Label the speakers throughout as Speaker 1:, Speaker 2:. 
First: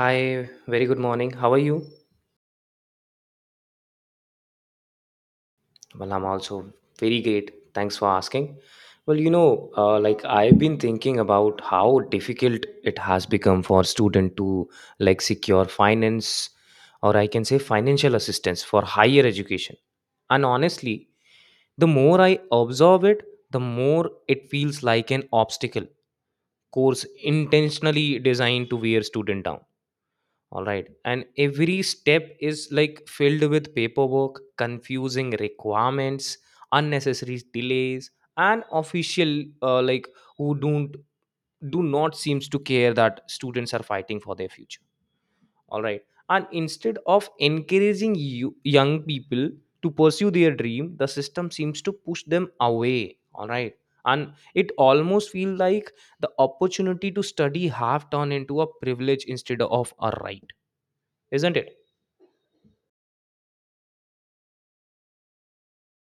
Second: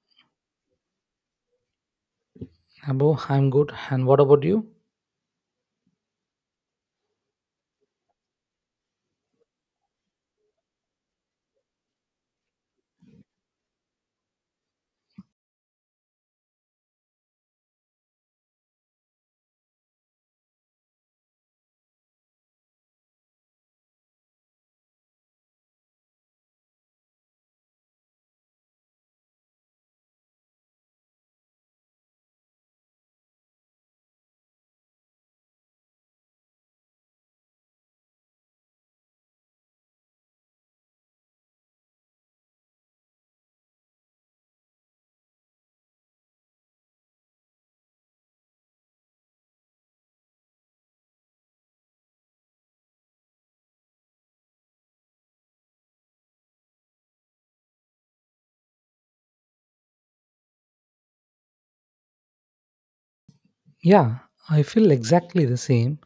Speaker 1: Hi, very good morning. How are you?
Speaker 2: Abo, I'm good. And what about you?
Speaker 1: Well, I'm also very great. Thanks for asking. Well, I've been thinking about how difficult it has become for student to secure finance or I can say financial assistance for higher education. And honestly, the more I observe it, the more it feels like an obstacle course intentionally designed to wear student down. All right. And every step is like filled with paperwork, confusing requirements, unnecessary delays, and official who don't do not seems to care that students are fighting for their future. All right. And instead of encouraging you, young people to pursue their dream, the system seems to push them away. All right. And it almost feels like the opportunity to study have turned into a privilege instead of a right, isn't it?
Speaker 2: Yeah, I feel exactly the same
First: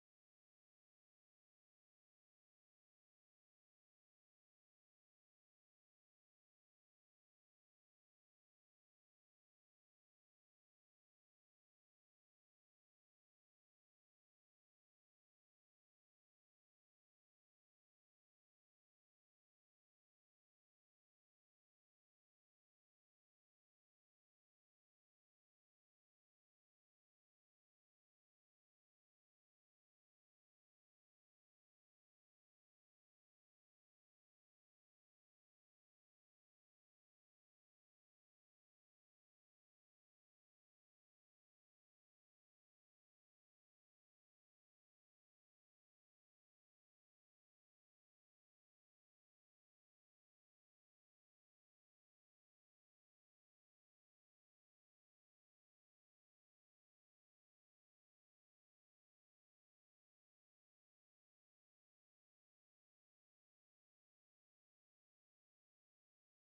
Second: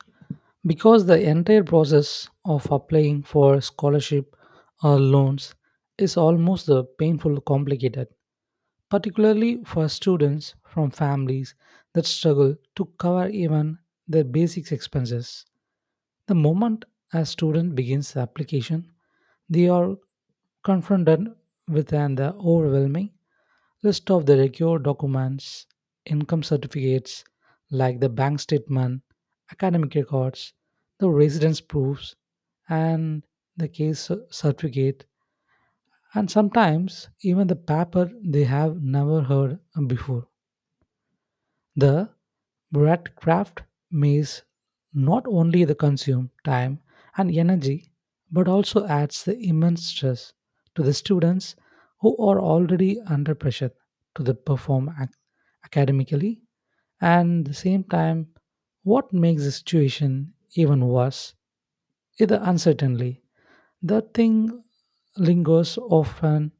Speaker 2: because the entire process of applying for scholarship or loans is almost the painful complicated. Particularly for students from families that struggle to cover even their basic expenses. The moment a student begins the application, they are confronted with an overwhelming list of the required documents, income certificates like the bank statement, academic records, the residence proofs, and the case certificate, and sometimes even the paper they have never heard before. The breadcraft maze not only the consume time and energy but also adds the immense stress to the students who are already under pressure to the academically, and the same time what makes the situation even worse is the uncertainty the thing lingers often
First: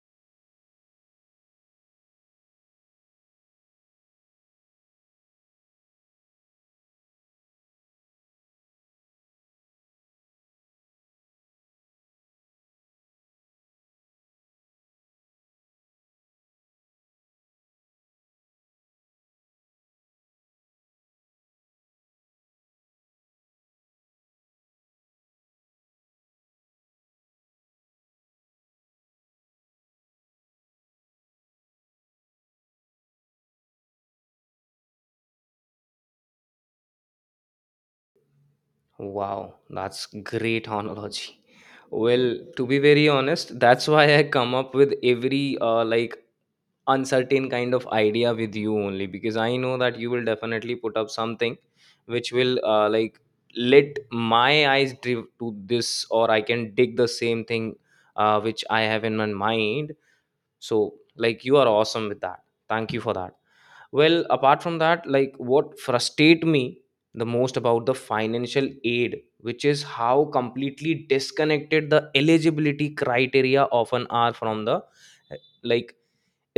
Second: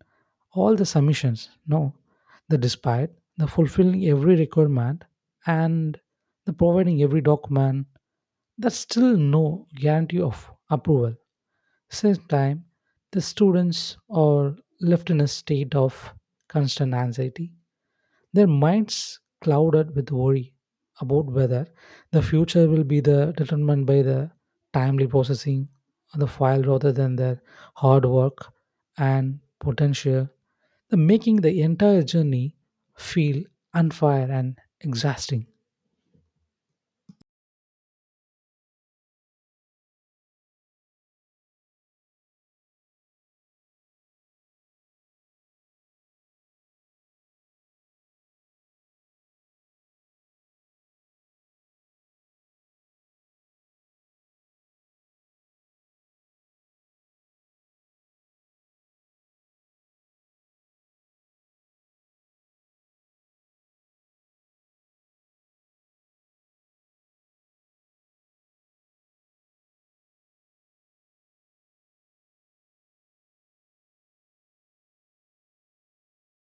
Speaker 2: all the submissions, no, the despite, the fulfilling every requirement, and the providing every document, that's still no guarantee of approval. Same time, the students are left in a state of constant anxiety, their minds clouded with worry about whether the future will be the determined by the timely processing of the file rather than their hard work and potential, the making the entire journey feel unfair and exhausting.
Speaker 1: Wow, that's great analogy. Well, to be very honest, that's why I come up with every uncertain kind of idea with you only because I know that you will definitely put up something which will let my eyes drift to this or I can dig the same thing which I have in my mind. So like you are awesome with that. Thank you for that. Well, apart from that, like what frustrate me the most about the financial aid, which is how completely disconnected the eligibility criteria often are from the eh, like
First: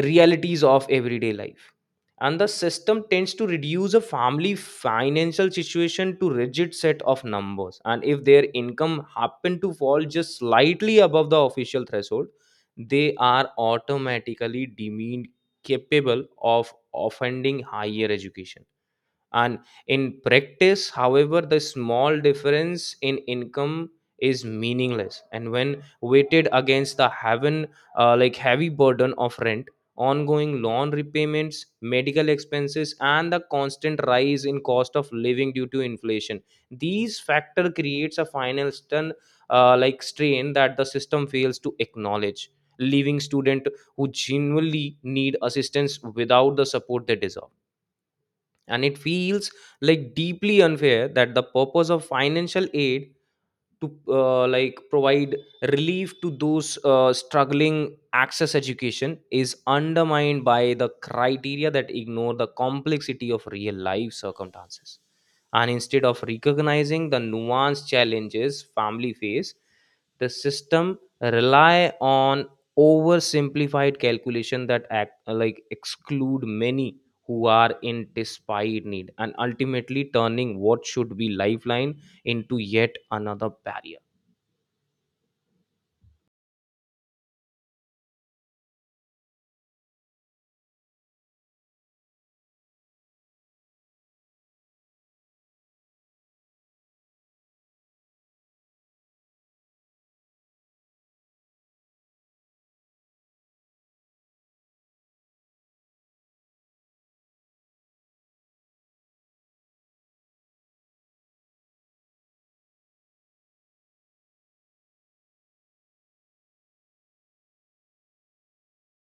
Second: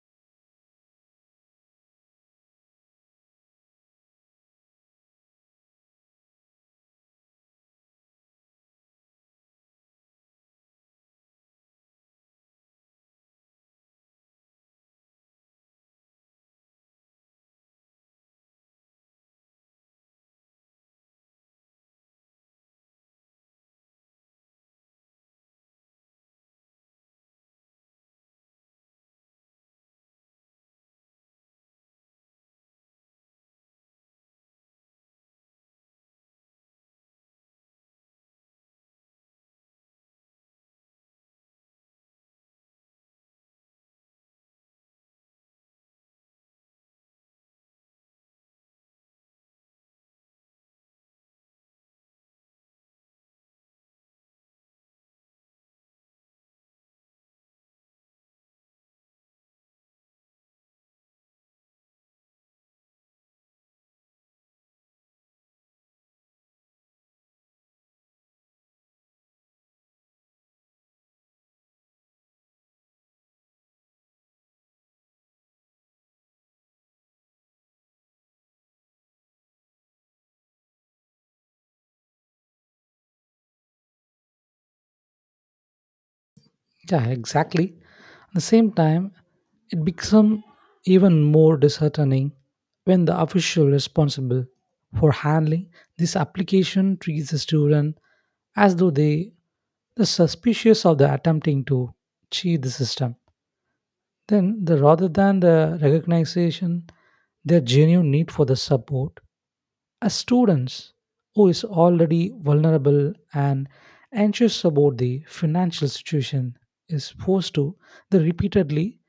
Speaker 1: realities of everyday life. And the system tends to reduce a family financial situation to rigid set of numbers, and if their income happen to fall just slightly above the official threshold, they are automatically deemed capable of offending higher education. And in practice, however, the small difference in income is meaningless, and when weighted against the heaven like heavy burden of rent, ongoing loan repayments, medical expenses, and the constant rise in cost of living due to inflation, these factor creates a final stun- like strain that the system fails to acknowledge, leaving student who genuinely need assistance without the support they deserve. And it feels like deeply unfair that the purpose of financial aid to provide relief to those struggling access education is undermined by the criteria that ignore the complexity of real life circumstances. And instead of recognizing the nuanced challenges family face, the system rely on oversimplified calculation that act like exclude many who are in despite need and ultimately turning what should be lifeline into yet another barrier.
Speaker 2: Yeah, exactly. At the same time, it becomes even more disheartening when the official responsible for handling this application treats the student as though they the suspicious of the attempting to cheat the system. Then, the, rather than the recognition, their genuine need for the support, a student who is already vulnerable and anxious about the financial situation is forced to they repeatedly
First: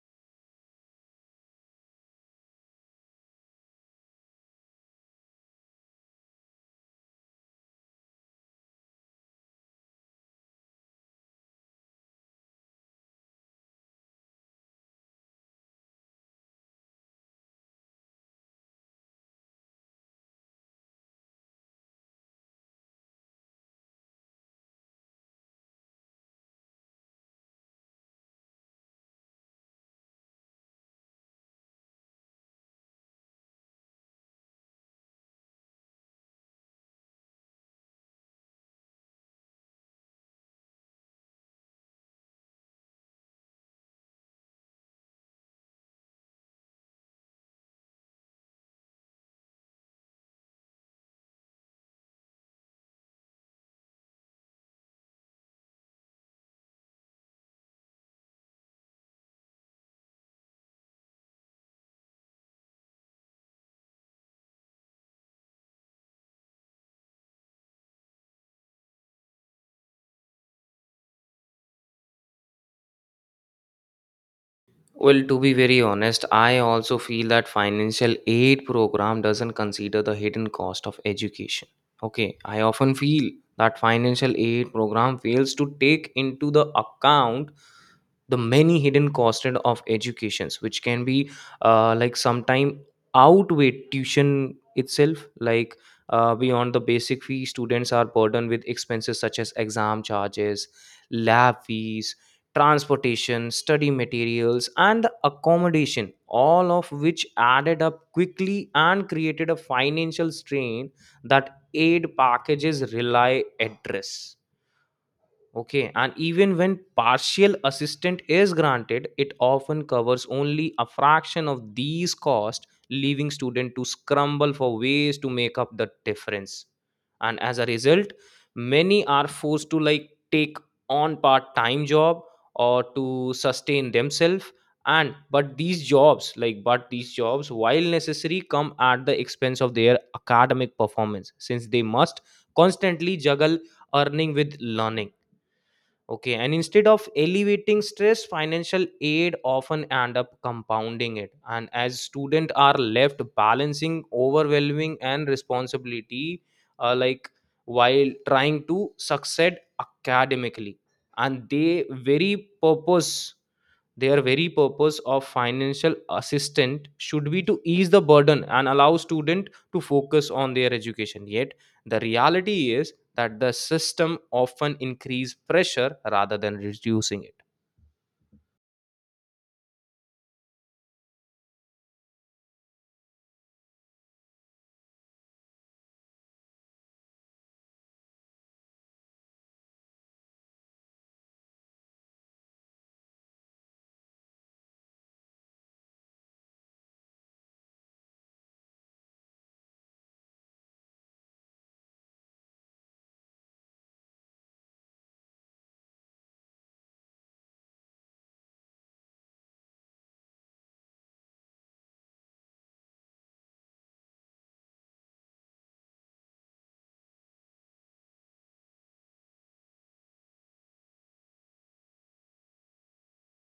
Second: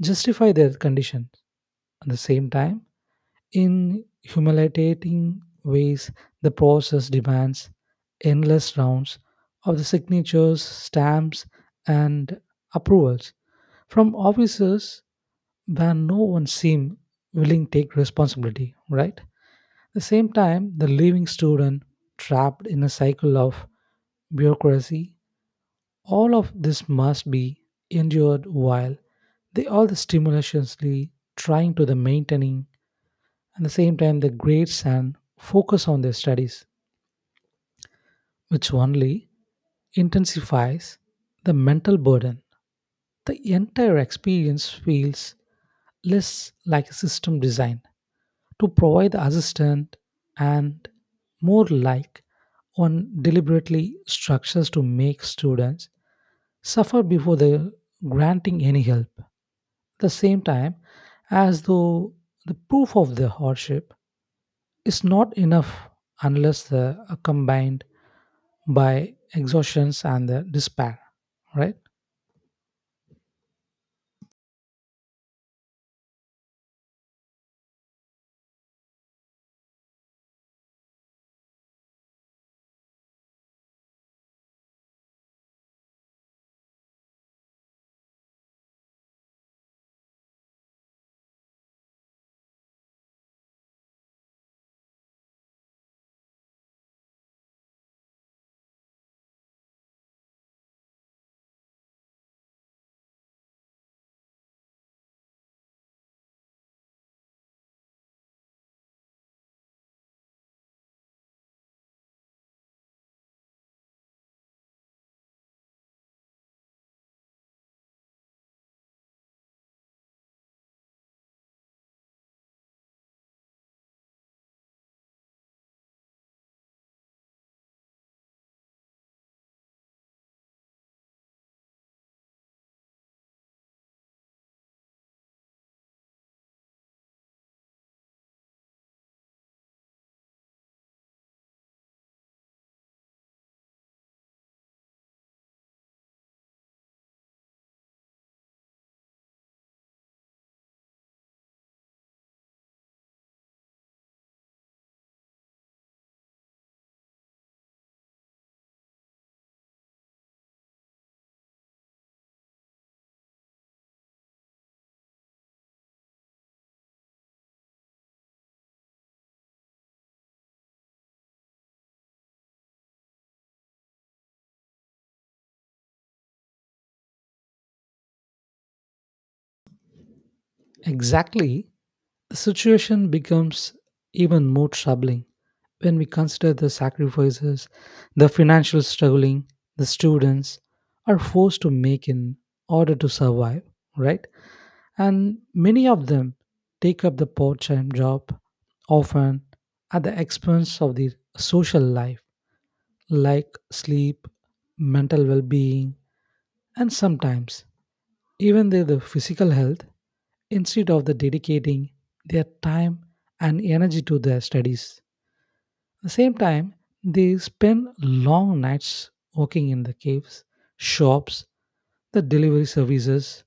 Speaker 2: justify their condition. At the same time, in humiliating ways, the process demands endless rounds of the signatures, stamps, and approvals from officers where no one seems willing to take responsibility, right? At the same time, the living student trapped in a cycle of bureaucracy, all of this must be endured while they all the stimulationally trying to the maintaining at the same time the grades and focus on their studies, which only intensifies the mental burden. The entire experience feels less like a system design to provide assistant and more like one deliberately structures to make students suffer before the granting any help. At the same time, as though the proof of the hardship is not enough unless the are combined by exhaustions and the despair, right?
Speaker 1: Well, to be very honest, I also feel that financial aid program doesn't consider the hidden cost of education. Okay, I often feel that financial aid program fails to take into the account the many hidden costs of educations which can be sometime outweigh tuition itself, like beyond the basic fee, students are burdened with expenses such as exam charges, lab fees, transportation, study materials, and accommodation, all of which added up quickly and created a financial strain that aid packages rely address. Okay, and even when partial assistance is granted, it often covers only a fraction of these costs, leaving students to scramble for ways to make up the difference. And as a result, many are forced to take on part-time job or to sustain themselves. And but these jobs, like but these jobs, while necessary, come at the expense of their academic performance, since they must constantly juggle earning with learning. Okay, and instead of alleviating stress, financial aid often end up compounding it. And as students are left balancing overwhelming and responsibility, uh, like while trying to succeed academically, and they very purpose their very purpose of financial assistant should be to ease the burden and allow student to focus on their education, yet the reality is that the system often increase pressure rather than reducing it.
Speaker 2: Exactly. The situation becomes even more troubling when we consider the sacrifices, the financial struggling, the students are forced to make in order to survive, right? And many of them take up the part time job, often at the expense of their social life, like sleep, mental well being, and sometimes even their the physical health instead of the dedicating their time and energy to their studies. At the same time, they spend long nights working in the caves, shops, the delivery services,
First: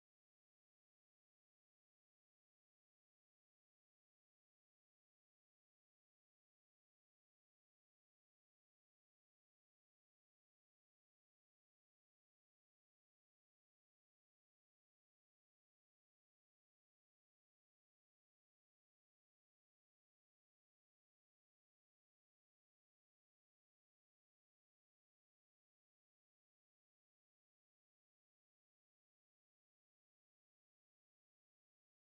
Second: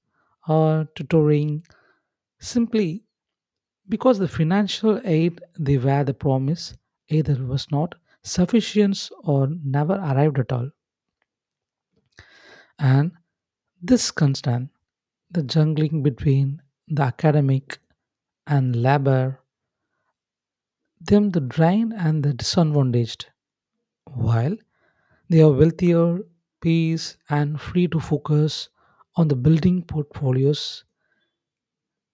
Speaker 2: or tutoring simply because the financial aid they were the promise either was not sufficient or never arrived at all. And this constant, the jungling between the academic and labor them the drained and the disadvantaged, while they are wealthier, peace, and free to focus on the building portfolios,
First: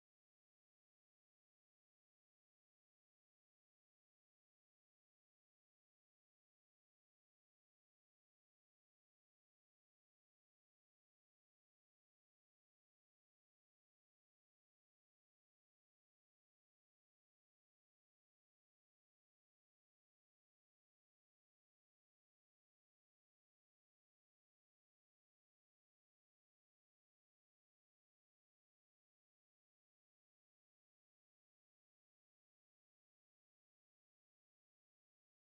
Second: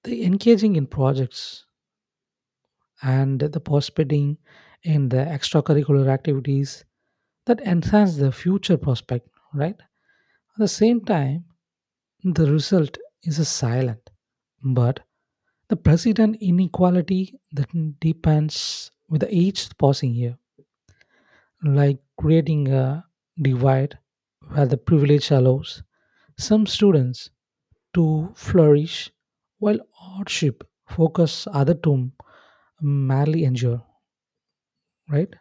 Speaker 2: the engaging in projects, and the participating in the extracurricular activities that enhance the future prospect, right? At the same time, the result is a silent, but the president inequality that depends with the each passing year, like creating a divide where the privilege allows some students to flourish while hardship focus other to merely endure, right?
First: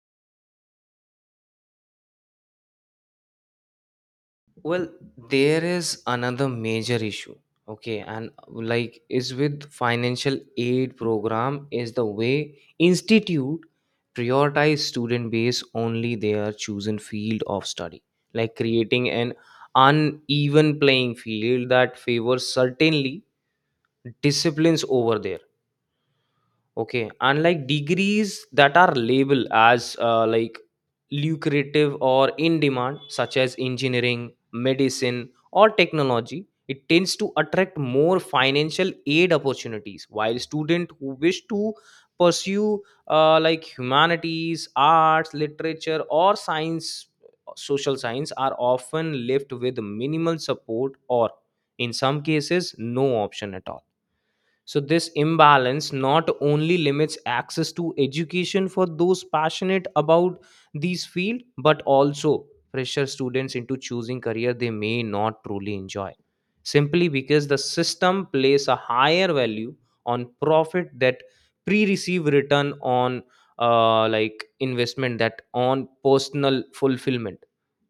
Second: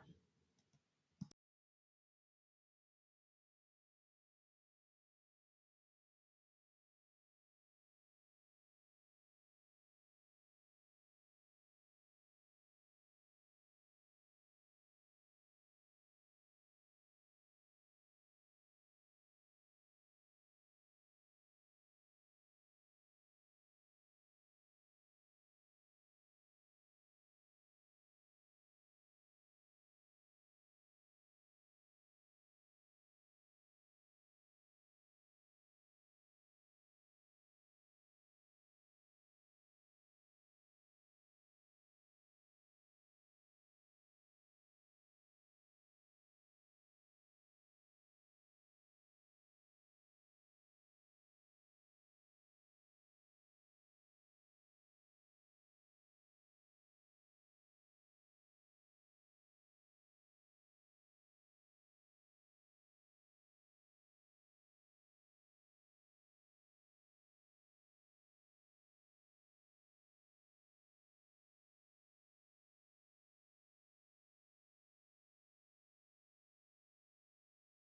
Speaker 1: Well, there is another major issue. Okay, and is with financial aid program is the way institute prioritize student base only their chosen field of study, like creating an uneven playing field that favors certainly disciplines over there. Okay, and like degrees that are labeled as lucrative or in demand, such as engineering, medicine, or technology, it tends to attract more financial aid opportunities. While students who wish to pursue humanities, arts, literature, or science, social science are often left with minimal support or, in some cases, no option at all. So, this imbalance not only limits access to education for those passionate about these field, but also pressure students into choosing career they may not truly enjoy, simply because the system places a higher value on profit that pre-receive return on investment that on personal fulfillment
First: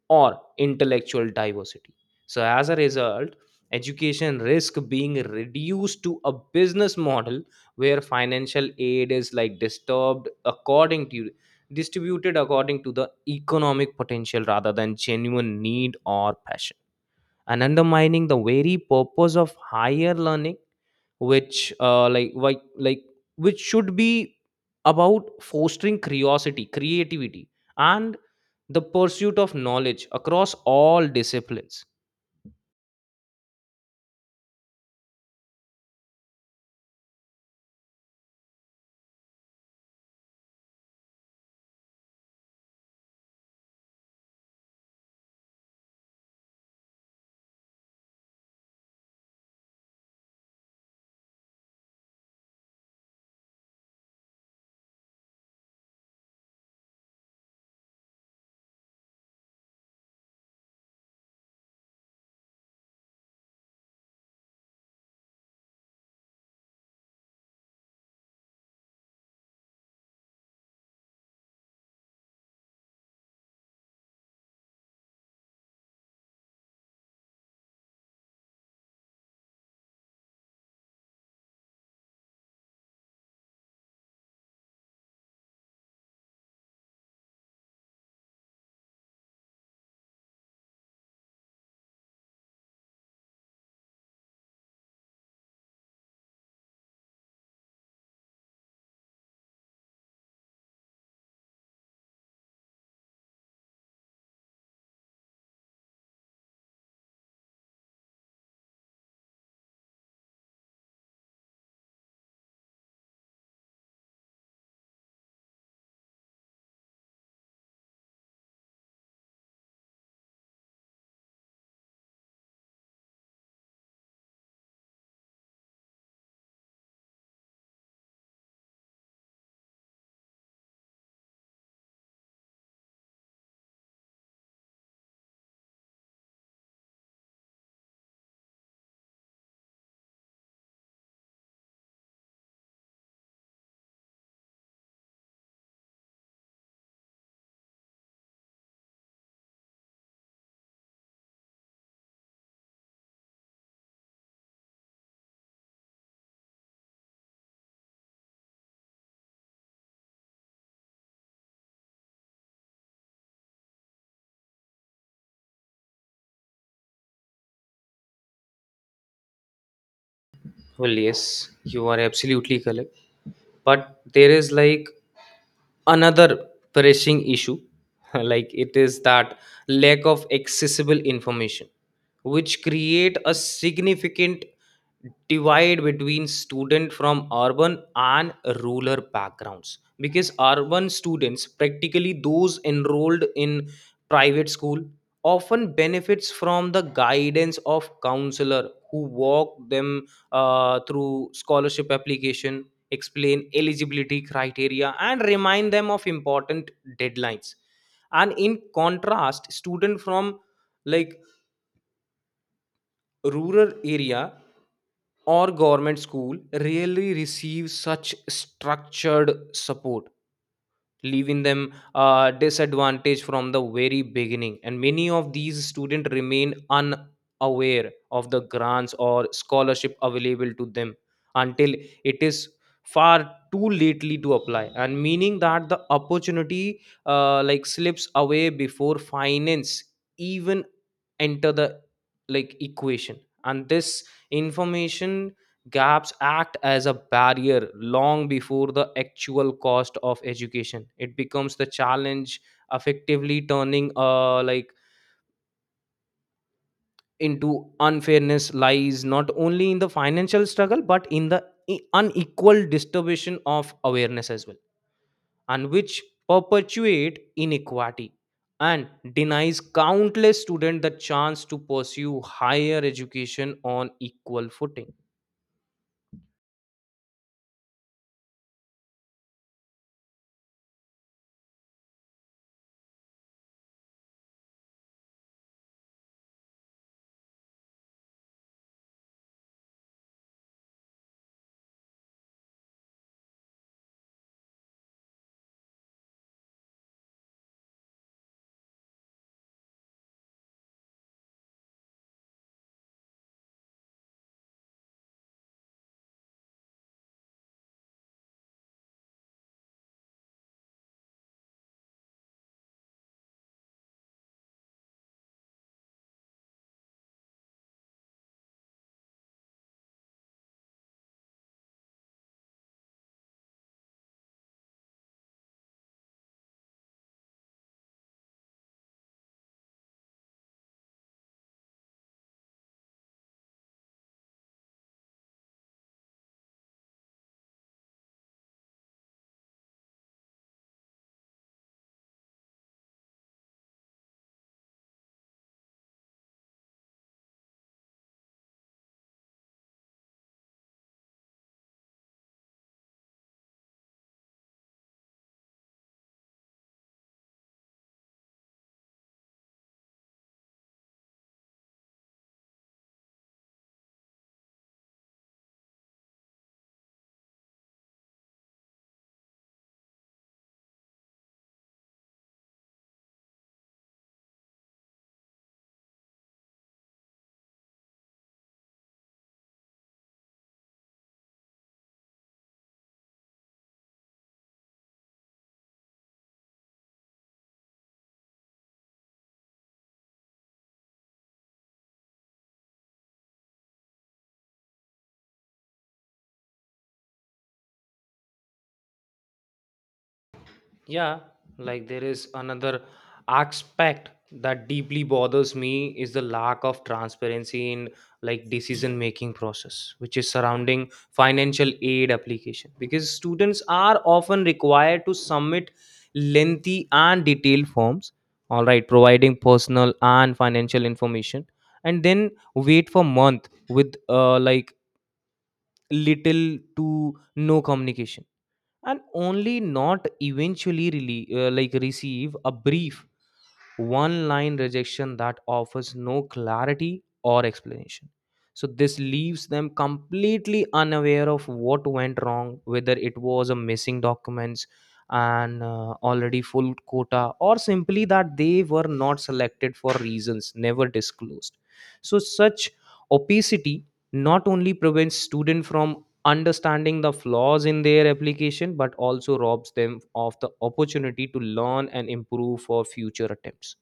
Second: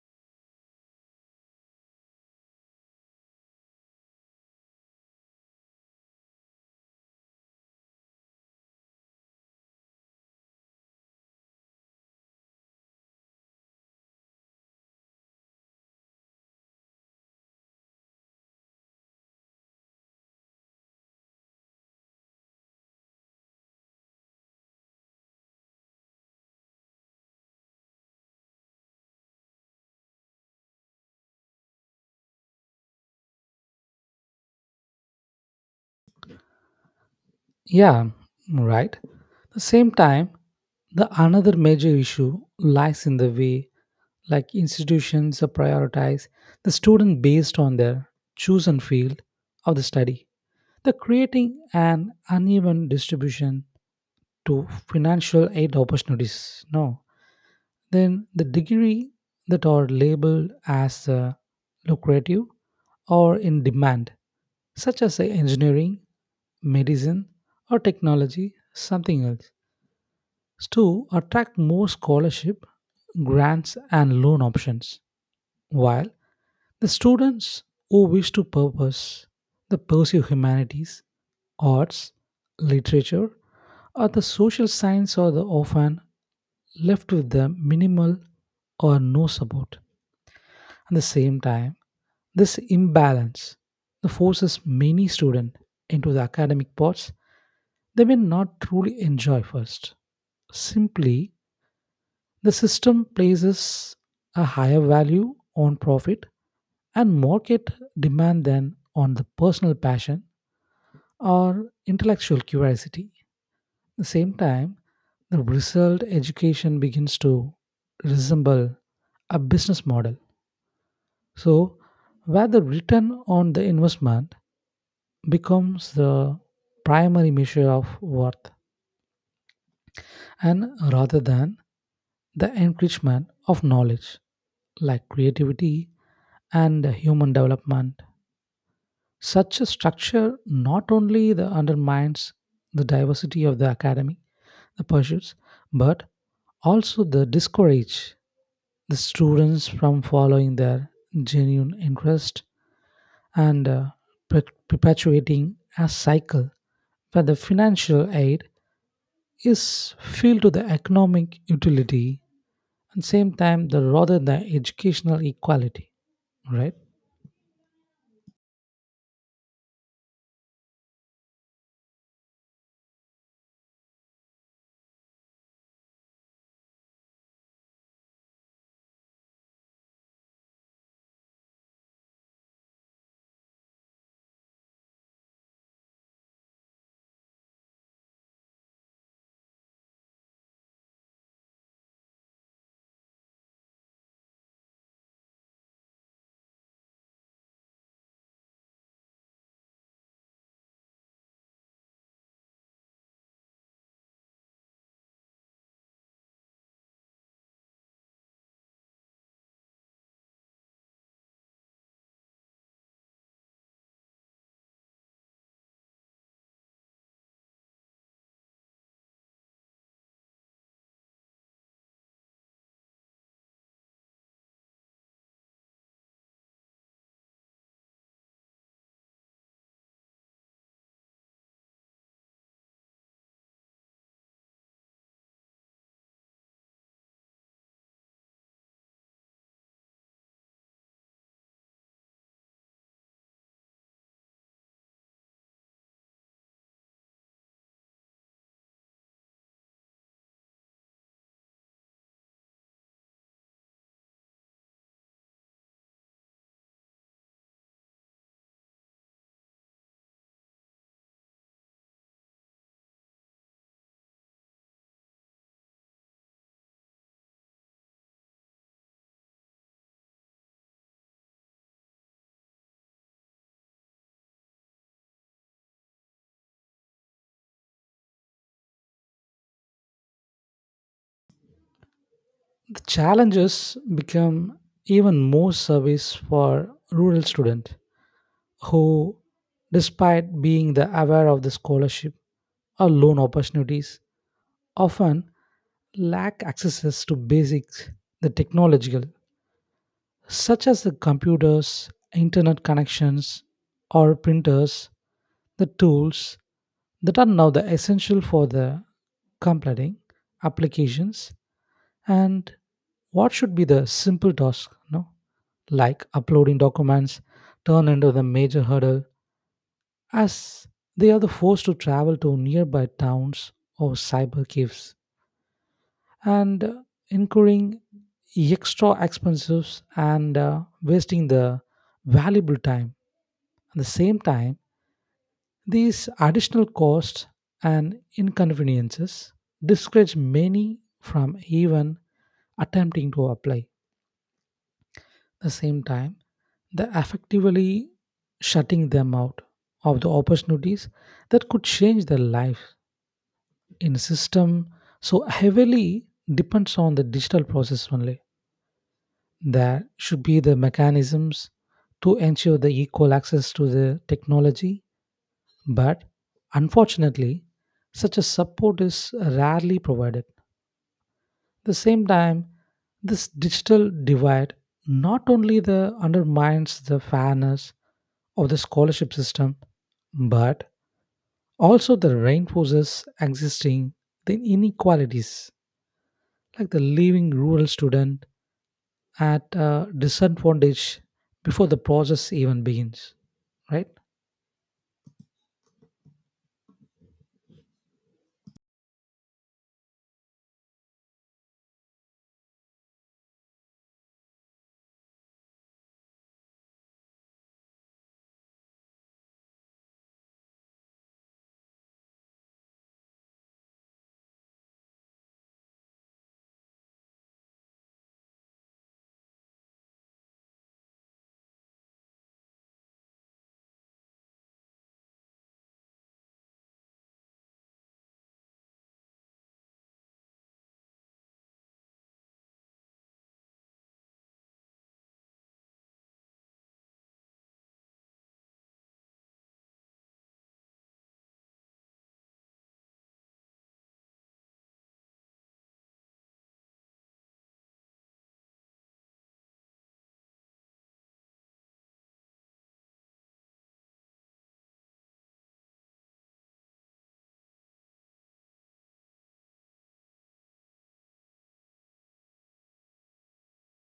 Speaker 1: or intellectual diversity. So, as a result, education risk being reduced to a business model where financial aid is like disturbed according to distributed according to the economic potential rather than genuine need or passion, and undermining the very purpose of higher learning which which should be about fostering curiosity, creativity, and the pursuit of knowledge across all disciplines.
Speaker 2: Yeah, right. At the same time, the another major issue lies in the way like institutions prioritize the student based on their chosen field of the study, the creating an uneven distribution to financial aid opportunities. No, then the degree that are labeled as lucrative or in demand, such as engineering, medicine, or technology, something else, to attract more scholarship, grants, and loan options. While the students who wish to purpose the pursue humanities, arts, literature, or the social science are the often left with the minimal or no support. At the same time, this imbalance forces many students into the academic paths they may not truly enjoy first. Simply, the system places a higher value on profit and market demand than on the personal passion or intellectual curiosity. At the same time, the result education begins to resemble a business model. So, where the return on the investment becomes the primary measure of worth, and rather than the enrichment of knowledge like creativity and human development. Such a structure not only the undermines the diversity of the academy, the pursuits, but also the discourage the students from following their genuine interest and perpetuating a cycle where the financial aid is filled to the economic utility and same time the rather the educational equality, right?
Speaker 1: Well, yes, you are absolutely correct. But there is like another pressing issue, like it is that lack of accessible information, which create a significant divide between student from urban and rural backgrounds, because urban students practically those enrolled in private school often benefits from the guidance of counselor who walk them through scholarship application, explain eligibility criteria, and remind them of important deadlines. And in contrast, student from like rural area or government school rarely receive such structured support, leaving them disadvantaged from the very beginning. And many of these students remain unaware of the grants or scholarship available to them until it is far too lately to apply, and meaning that the opportunity slips away before finance even enter the equation. And this information gaps act as a barrier long before the actual cost of education it becomes the challenge, effectively turning into unfairness lies not only in the financial struggle but in the unequal distribution of awareness as well, and which perpetuate inequality and denies countless students the chance to pursue higher education on equal footing.
Speaker 2: The challenges become even more service for rural student who despite being the aware of the scholarship or loan opportunities often lack access to basics the technological such as the computers, internet connections, or printers, the tools that are now the essential for the completing applications. And what should be the simple task no like uploading documents turn into the major hurdle as they are the forced to travel to nearby towns or cyber caves and incurring extra expenses and wasting the valuable time. At the same time, these additional costs and inconveniences discourage many from even attempting to apply. At the same time, they're effectively shutting them out of the opportunities that could change their life in a system so heavily depends on the digital process only. There should be the mechanisms to ensure the equal access to the technology, but unfortunately, such a support is rarely provided. At the same time, this digital divide not only the undermines the fairness of the scholarship system, but also the reinforces existing the inequalities, like the leaving rural student at a disadvantage before the process even begins, right?
Speaker 1: Yeah, like there is another aspect that deeply bothers me is the lack of transparency in like decision making process, which is surrounding financial aid application, because students are often required to submit lengthy and detailed forms, all right, providing personal and financial information, and then wait for month with little to no communication, and only not eventually really, receive a brief one line rejection that offers no clarity or explanation. So this leaves them completely unaware of what went wrong, whether it was a missing documents and already full quota or simply that they were not selected for reasons never disclosed. So such opacity not only prevents student from understanding the flaws in their application, but also robs them of the opportunity to learn and improve for future attempts.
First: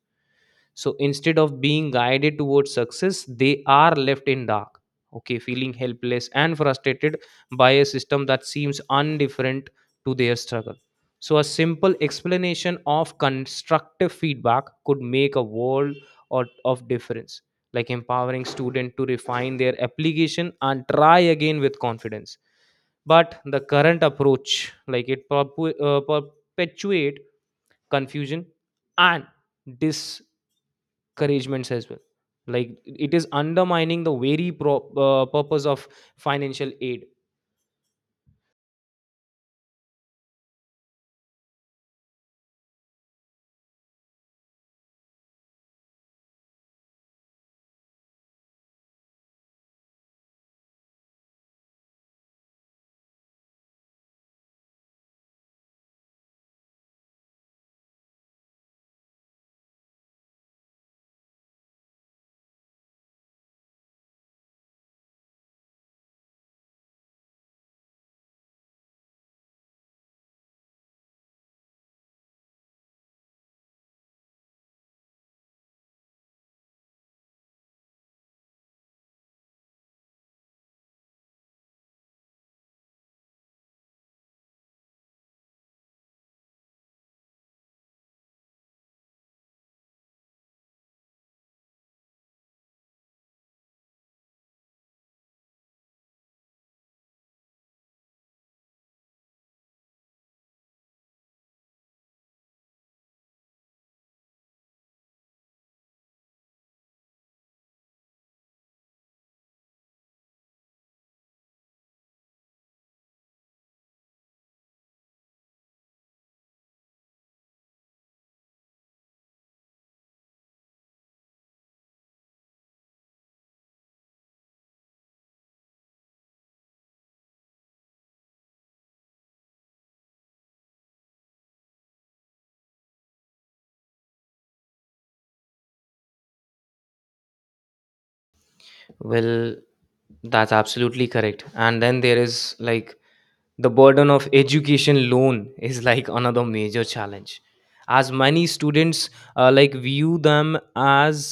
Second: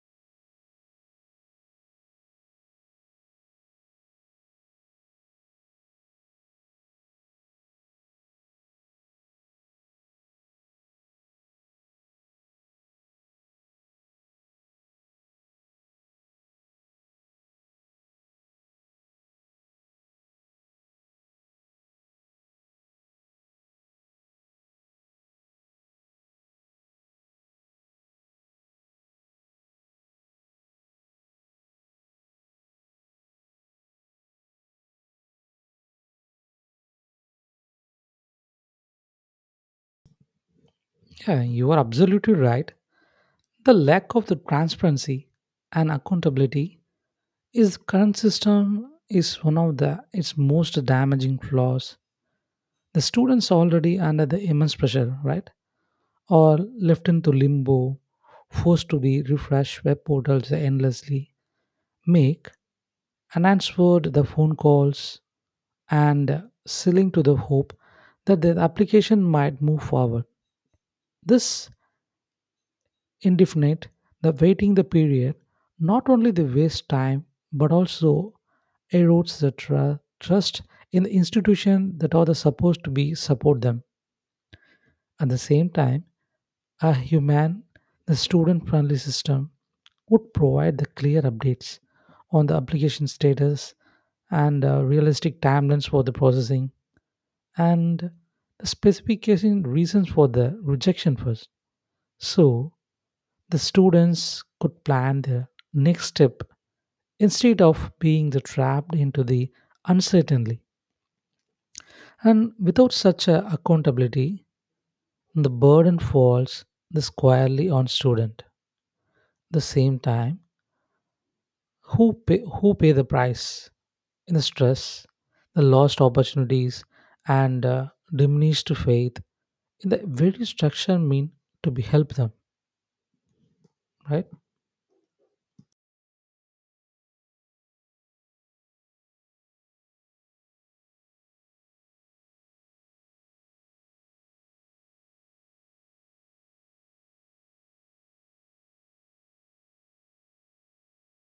Speaker 1: So instead of being guided towards success, they are left in dark. Okay, feeling helpless and frustrated by a system that seems indifferent to their struggle. So a simple explanation of constructive feedback could make a world or of difference, like empowering student to refine their application and try again with confidence. But the current approach, perpetuate confusion and discouragements as well, like it is undermining the very purpose of financial aid.
Speaker 2: Yeah, you are absolutely right. The lack of the transparency and accountability is current system is one of the its most damaging flaws. The students already under the immense pressure, right? Or left into limbo, forced to be refresh web portals endlessly, make unanswered the phone calls and selling to the hope that the application might move forward. This indefinite, the waiting the period, not only the waste time but also erodes the trust in the institution that are the supposed to be support them. At the same time, a human, the student-friendly system would provide the clear updates on the application status and realistic timelines for the processing and the specification reasons for the rejection first, so the students could plan their next step instead of being the trapped into the uncertainty. And without such a accountability, the burden falls the squarely on student the same time who pay the price in the stress, the lost opportunities, and diminished faith in the very structure mean to be help them, right?
Speaker 1: Well, that's absolutely correct. And then there is like the burden of education loan is like another major challenge, as many students view them as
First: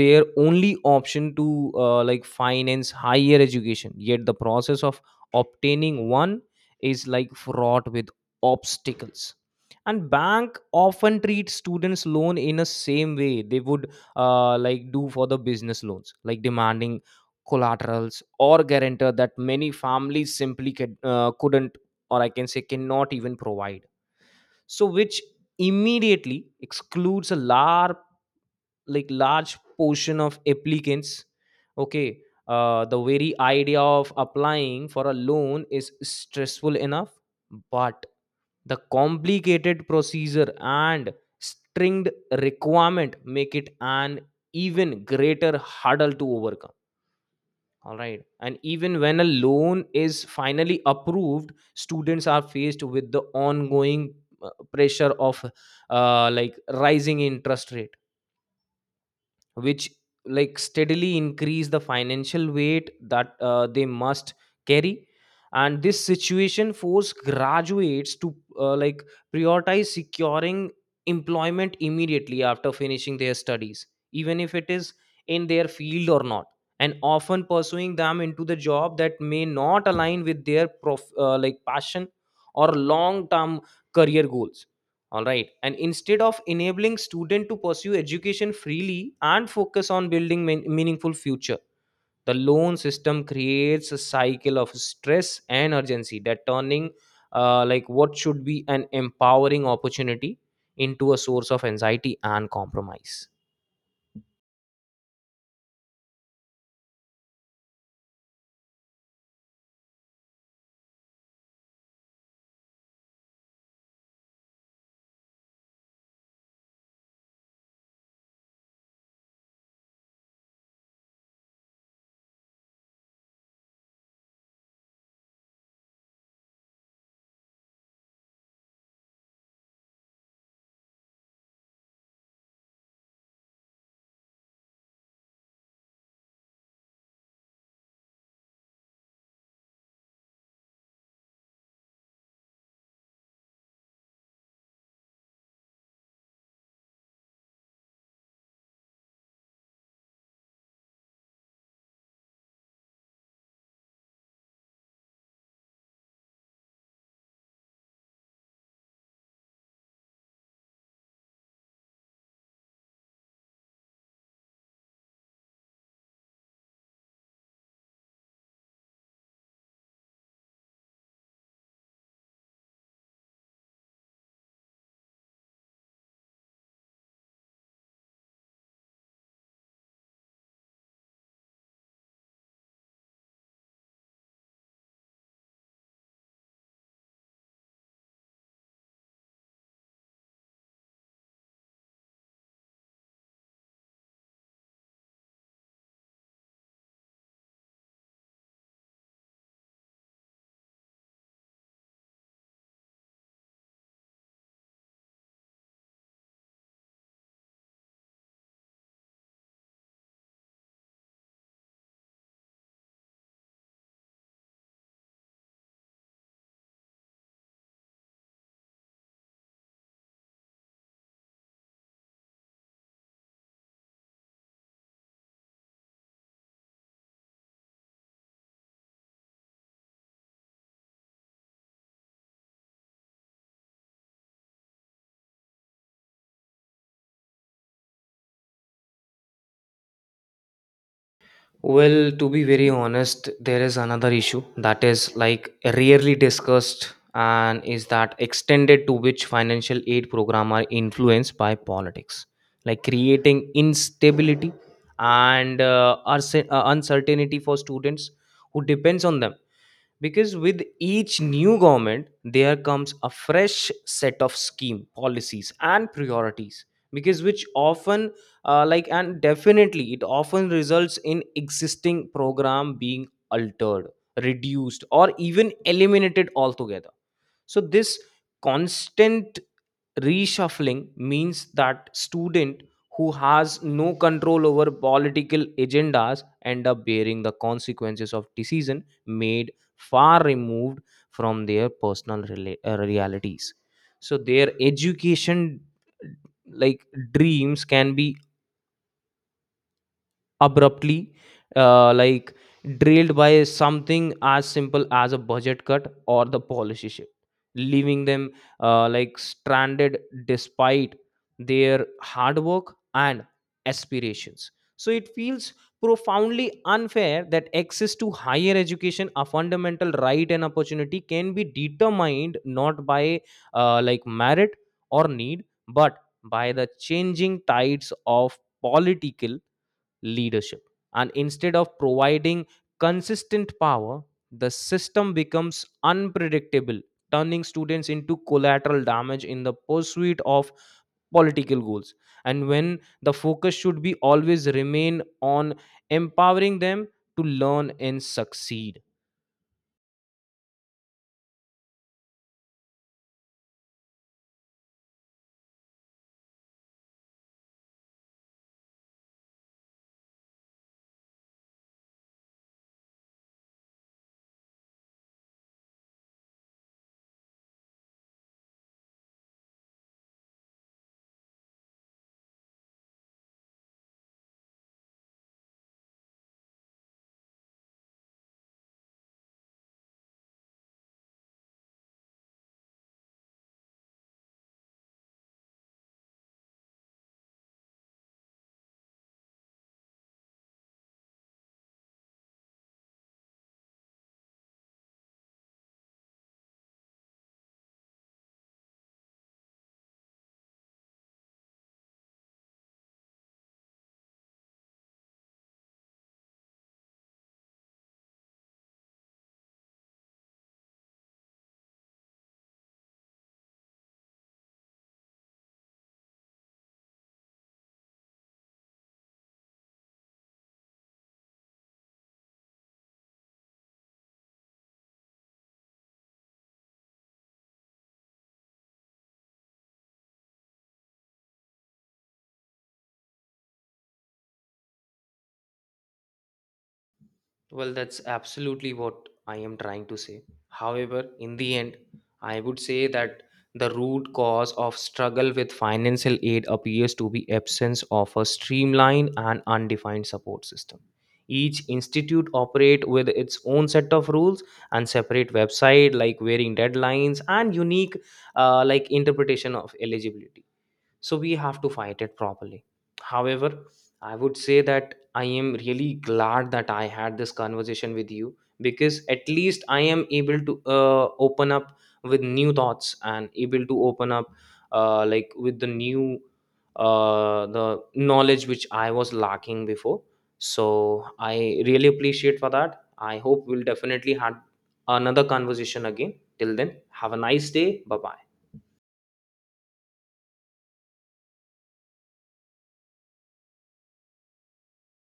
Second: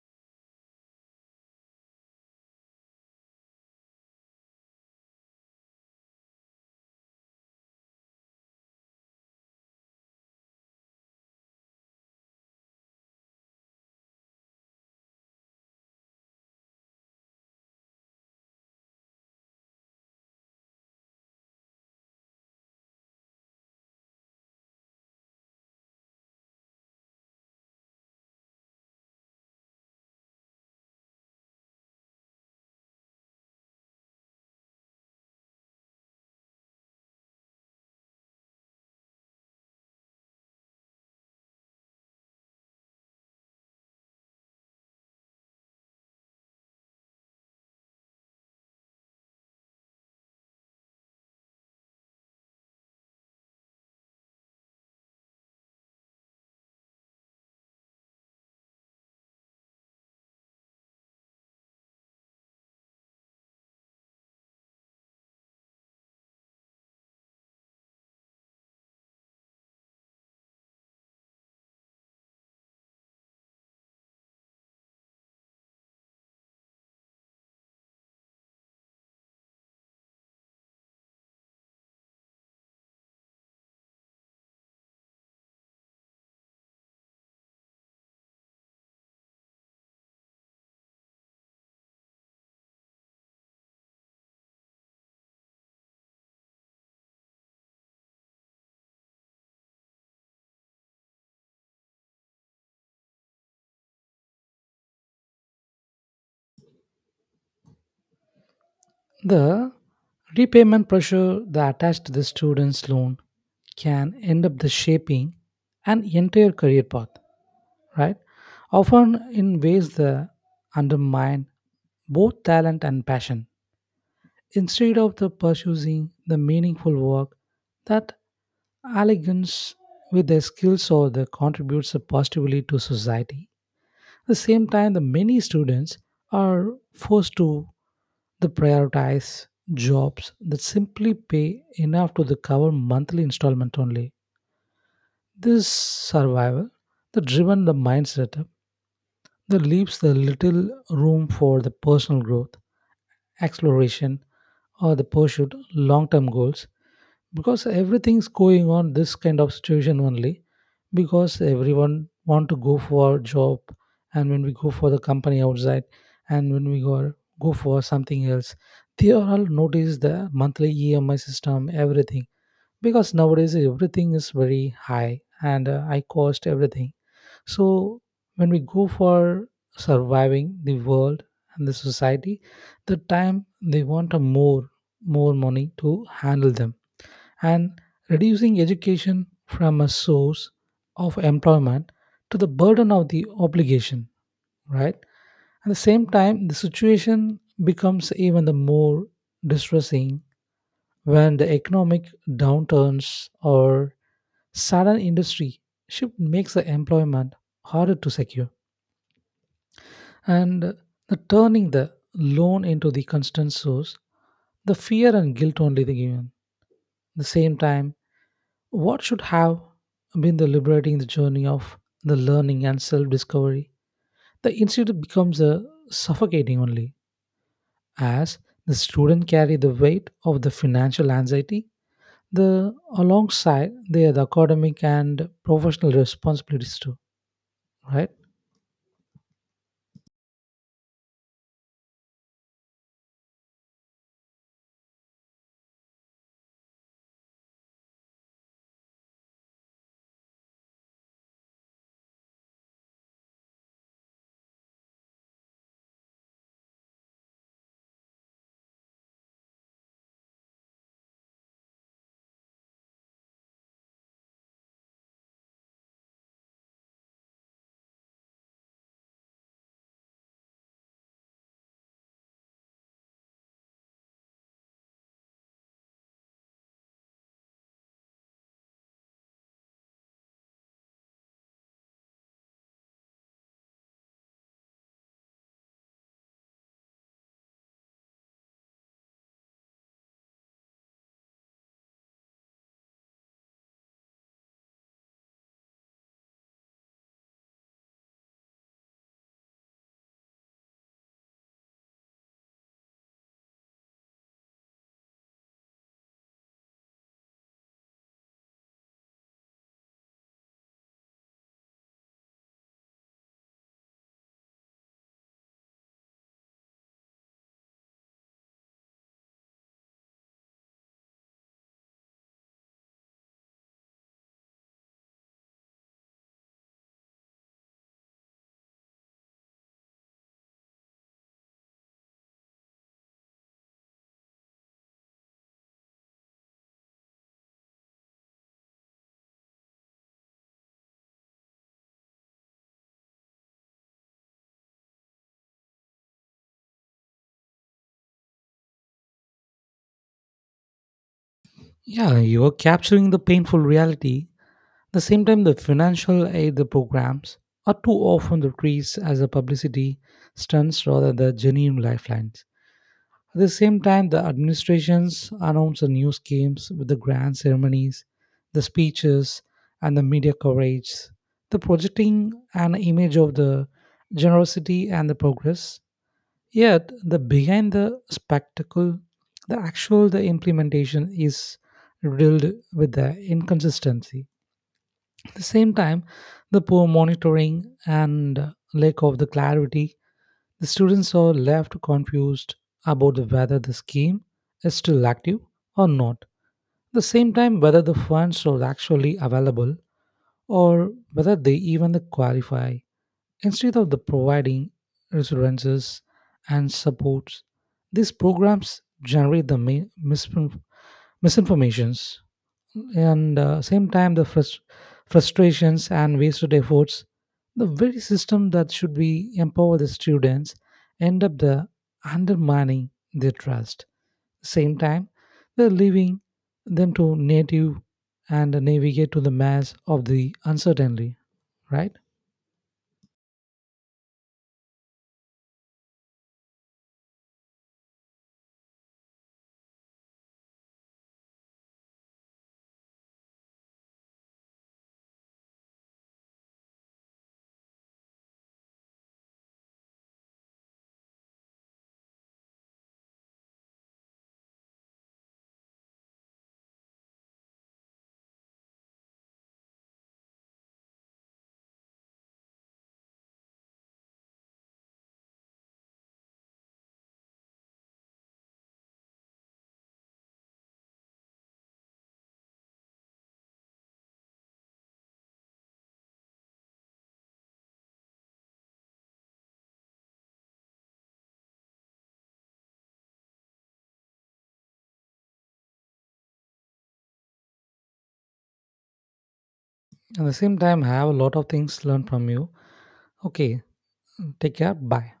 Speaker 1: their only option to finance higher education. Yet the process of obtaining one is like fraught with obstacles. And bank often treat students' loan in the same way they would do for the business loans, like demanding collaterals or guarantor that many families simply could, couldn't or I can say cannot even provide, so which immediately excludes a large portion of applicants. Okay, the very idea of applying for a loan is stressful enough, but the complicated procedure and stringed requirement make it an even greater hurdle to overcome. All right. And even when a loan is finally approved, students are faced with the ongoing pressure of rising interest rate, which like steadily increase the financial weight that they must carry. And this situation force graduates to prioritize securing employment immediately after finishing their studies, even if it is in their field or not, and often pursuing them into the job that may not align with their passion or long term career goals. All right. And instead of enabling student to pursue education freely and focus on building meaningful future, the loan system creates a cycle of stress and urgency that turning what should be an empowering opportunity into a source of anxiety and compromise.
Speaker 2: The repayment pressure that attached to the student's loan can end up the shaping an entire career path, right? Often in ways that undermine both talent and passion. Instead of the pursuing the meaningful work that elegance with their skills or that contributes positively to society, at the same time, the many students are forced to the prioritize jobs that simply pay enough to the cover monthly installment only. This survival that driven the mindset up, that leaves the little room for the personal growth, exploration, or the pursuit long-term goals, because everything's going on this kind of situation only, because everyone want to go for a job, and when we go for the company outside, and when we go for something else, they are all notice the monthly EMI system everything, because nowadays everything is very high, and I cost everything. So when we go for surviving the world and the society, the time they want a more, more money to handle them, and reducing education from a source of employment to the burden of the obligation, right? At the same time, the situation becomes even the more distressing when the economic downturns or sudden industry shift makes the employment harder to secure. And the turning the loan into the constant source, the fear and guilt only the given the same time, what should have been the liberating the journey of the learning and self-discovery, the institute becomes a suffocating only as the student carry the weight of the financial anxiety the alongside their the academic and professional responsibilities too, right?
Speaker 1: Well, to be very honest, there is another issue that is like rarely discussed, and is that extended to which financial aid program are influenced by politics, like creating instability and uncertainty for students who depends on them, because with each new government there comes a fresh set of scheme policies and priorities, because which often and definitely it often results in existing program being altered, reduced, or even eliminated altogether. So this constant reshuffling means that student who has no control over political agendas end up bearing the consequences of decision made far removed from their personal realities. So their education like dreams can be abruptly uh, like drilled by something as simple as a budget cut or the policy shift, leaving them stranded despite their hard work and aspirations. So it feels profoundly unfair that access to higher education, a fundamental right and opportunity, can be determined not by merit or need, but by the changing tides of political leadership. And instead of providing consistent power, the system becomes unpredictable, turning students into collateral damage in the pursuit of political goals. And when the focus should be always remain on empowering them to learn and succeed.
Speaker 2: Yeah, you are capturing the painful reality. The same time the financial aid the programs are too often the trees as a publicity stunts rather than genuine lifelines. At the same time, the administrations announce the new schemes with the grand ceremonies, the speeches, and the media coverage, the projecting an image of the generosity and the progress. Yet, the behind the spectacle, the actual the implementation is riddled with the inconsistency. At the same time, the poor monitoring and lack of the clarity the students are left confused about whether the scheme is still active or not. At the same time, whether the funds are actually available or whether they even qualify. Instead of the providing resources and supports, these programs generate the misinformations and same time the frustrations and wasted efforts, the very system that should be empower the students end up the undermining their trust, same time they're leaving them to native and navigate to the mass of the uncertainty, right?
Speaker 1: Well, that's absolutely what I am trying to say. However, in the end, I would say that the root cause of struggle with financial aid appears to be absence of a streamlined and undefined support system. Each institute operate with its own set of rules and separate website, like varying deadlines and unique interpretation of eligibility. So we have to fight it properly. However, I would say that I am really glad that I had this conversation with you, because at least I am able to open up with new thoughts and able to open up with the new the knowledge which I was lacking before. So I really appreciate for that. I hope we'll definitely have another conversation again. Till then, have a nice day. Bye bye.
Speaker 2: At the same time have a lot of things learned from you. Okay, take care, bye.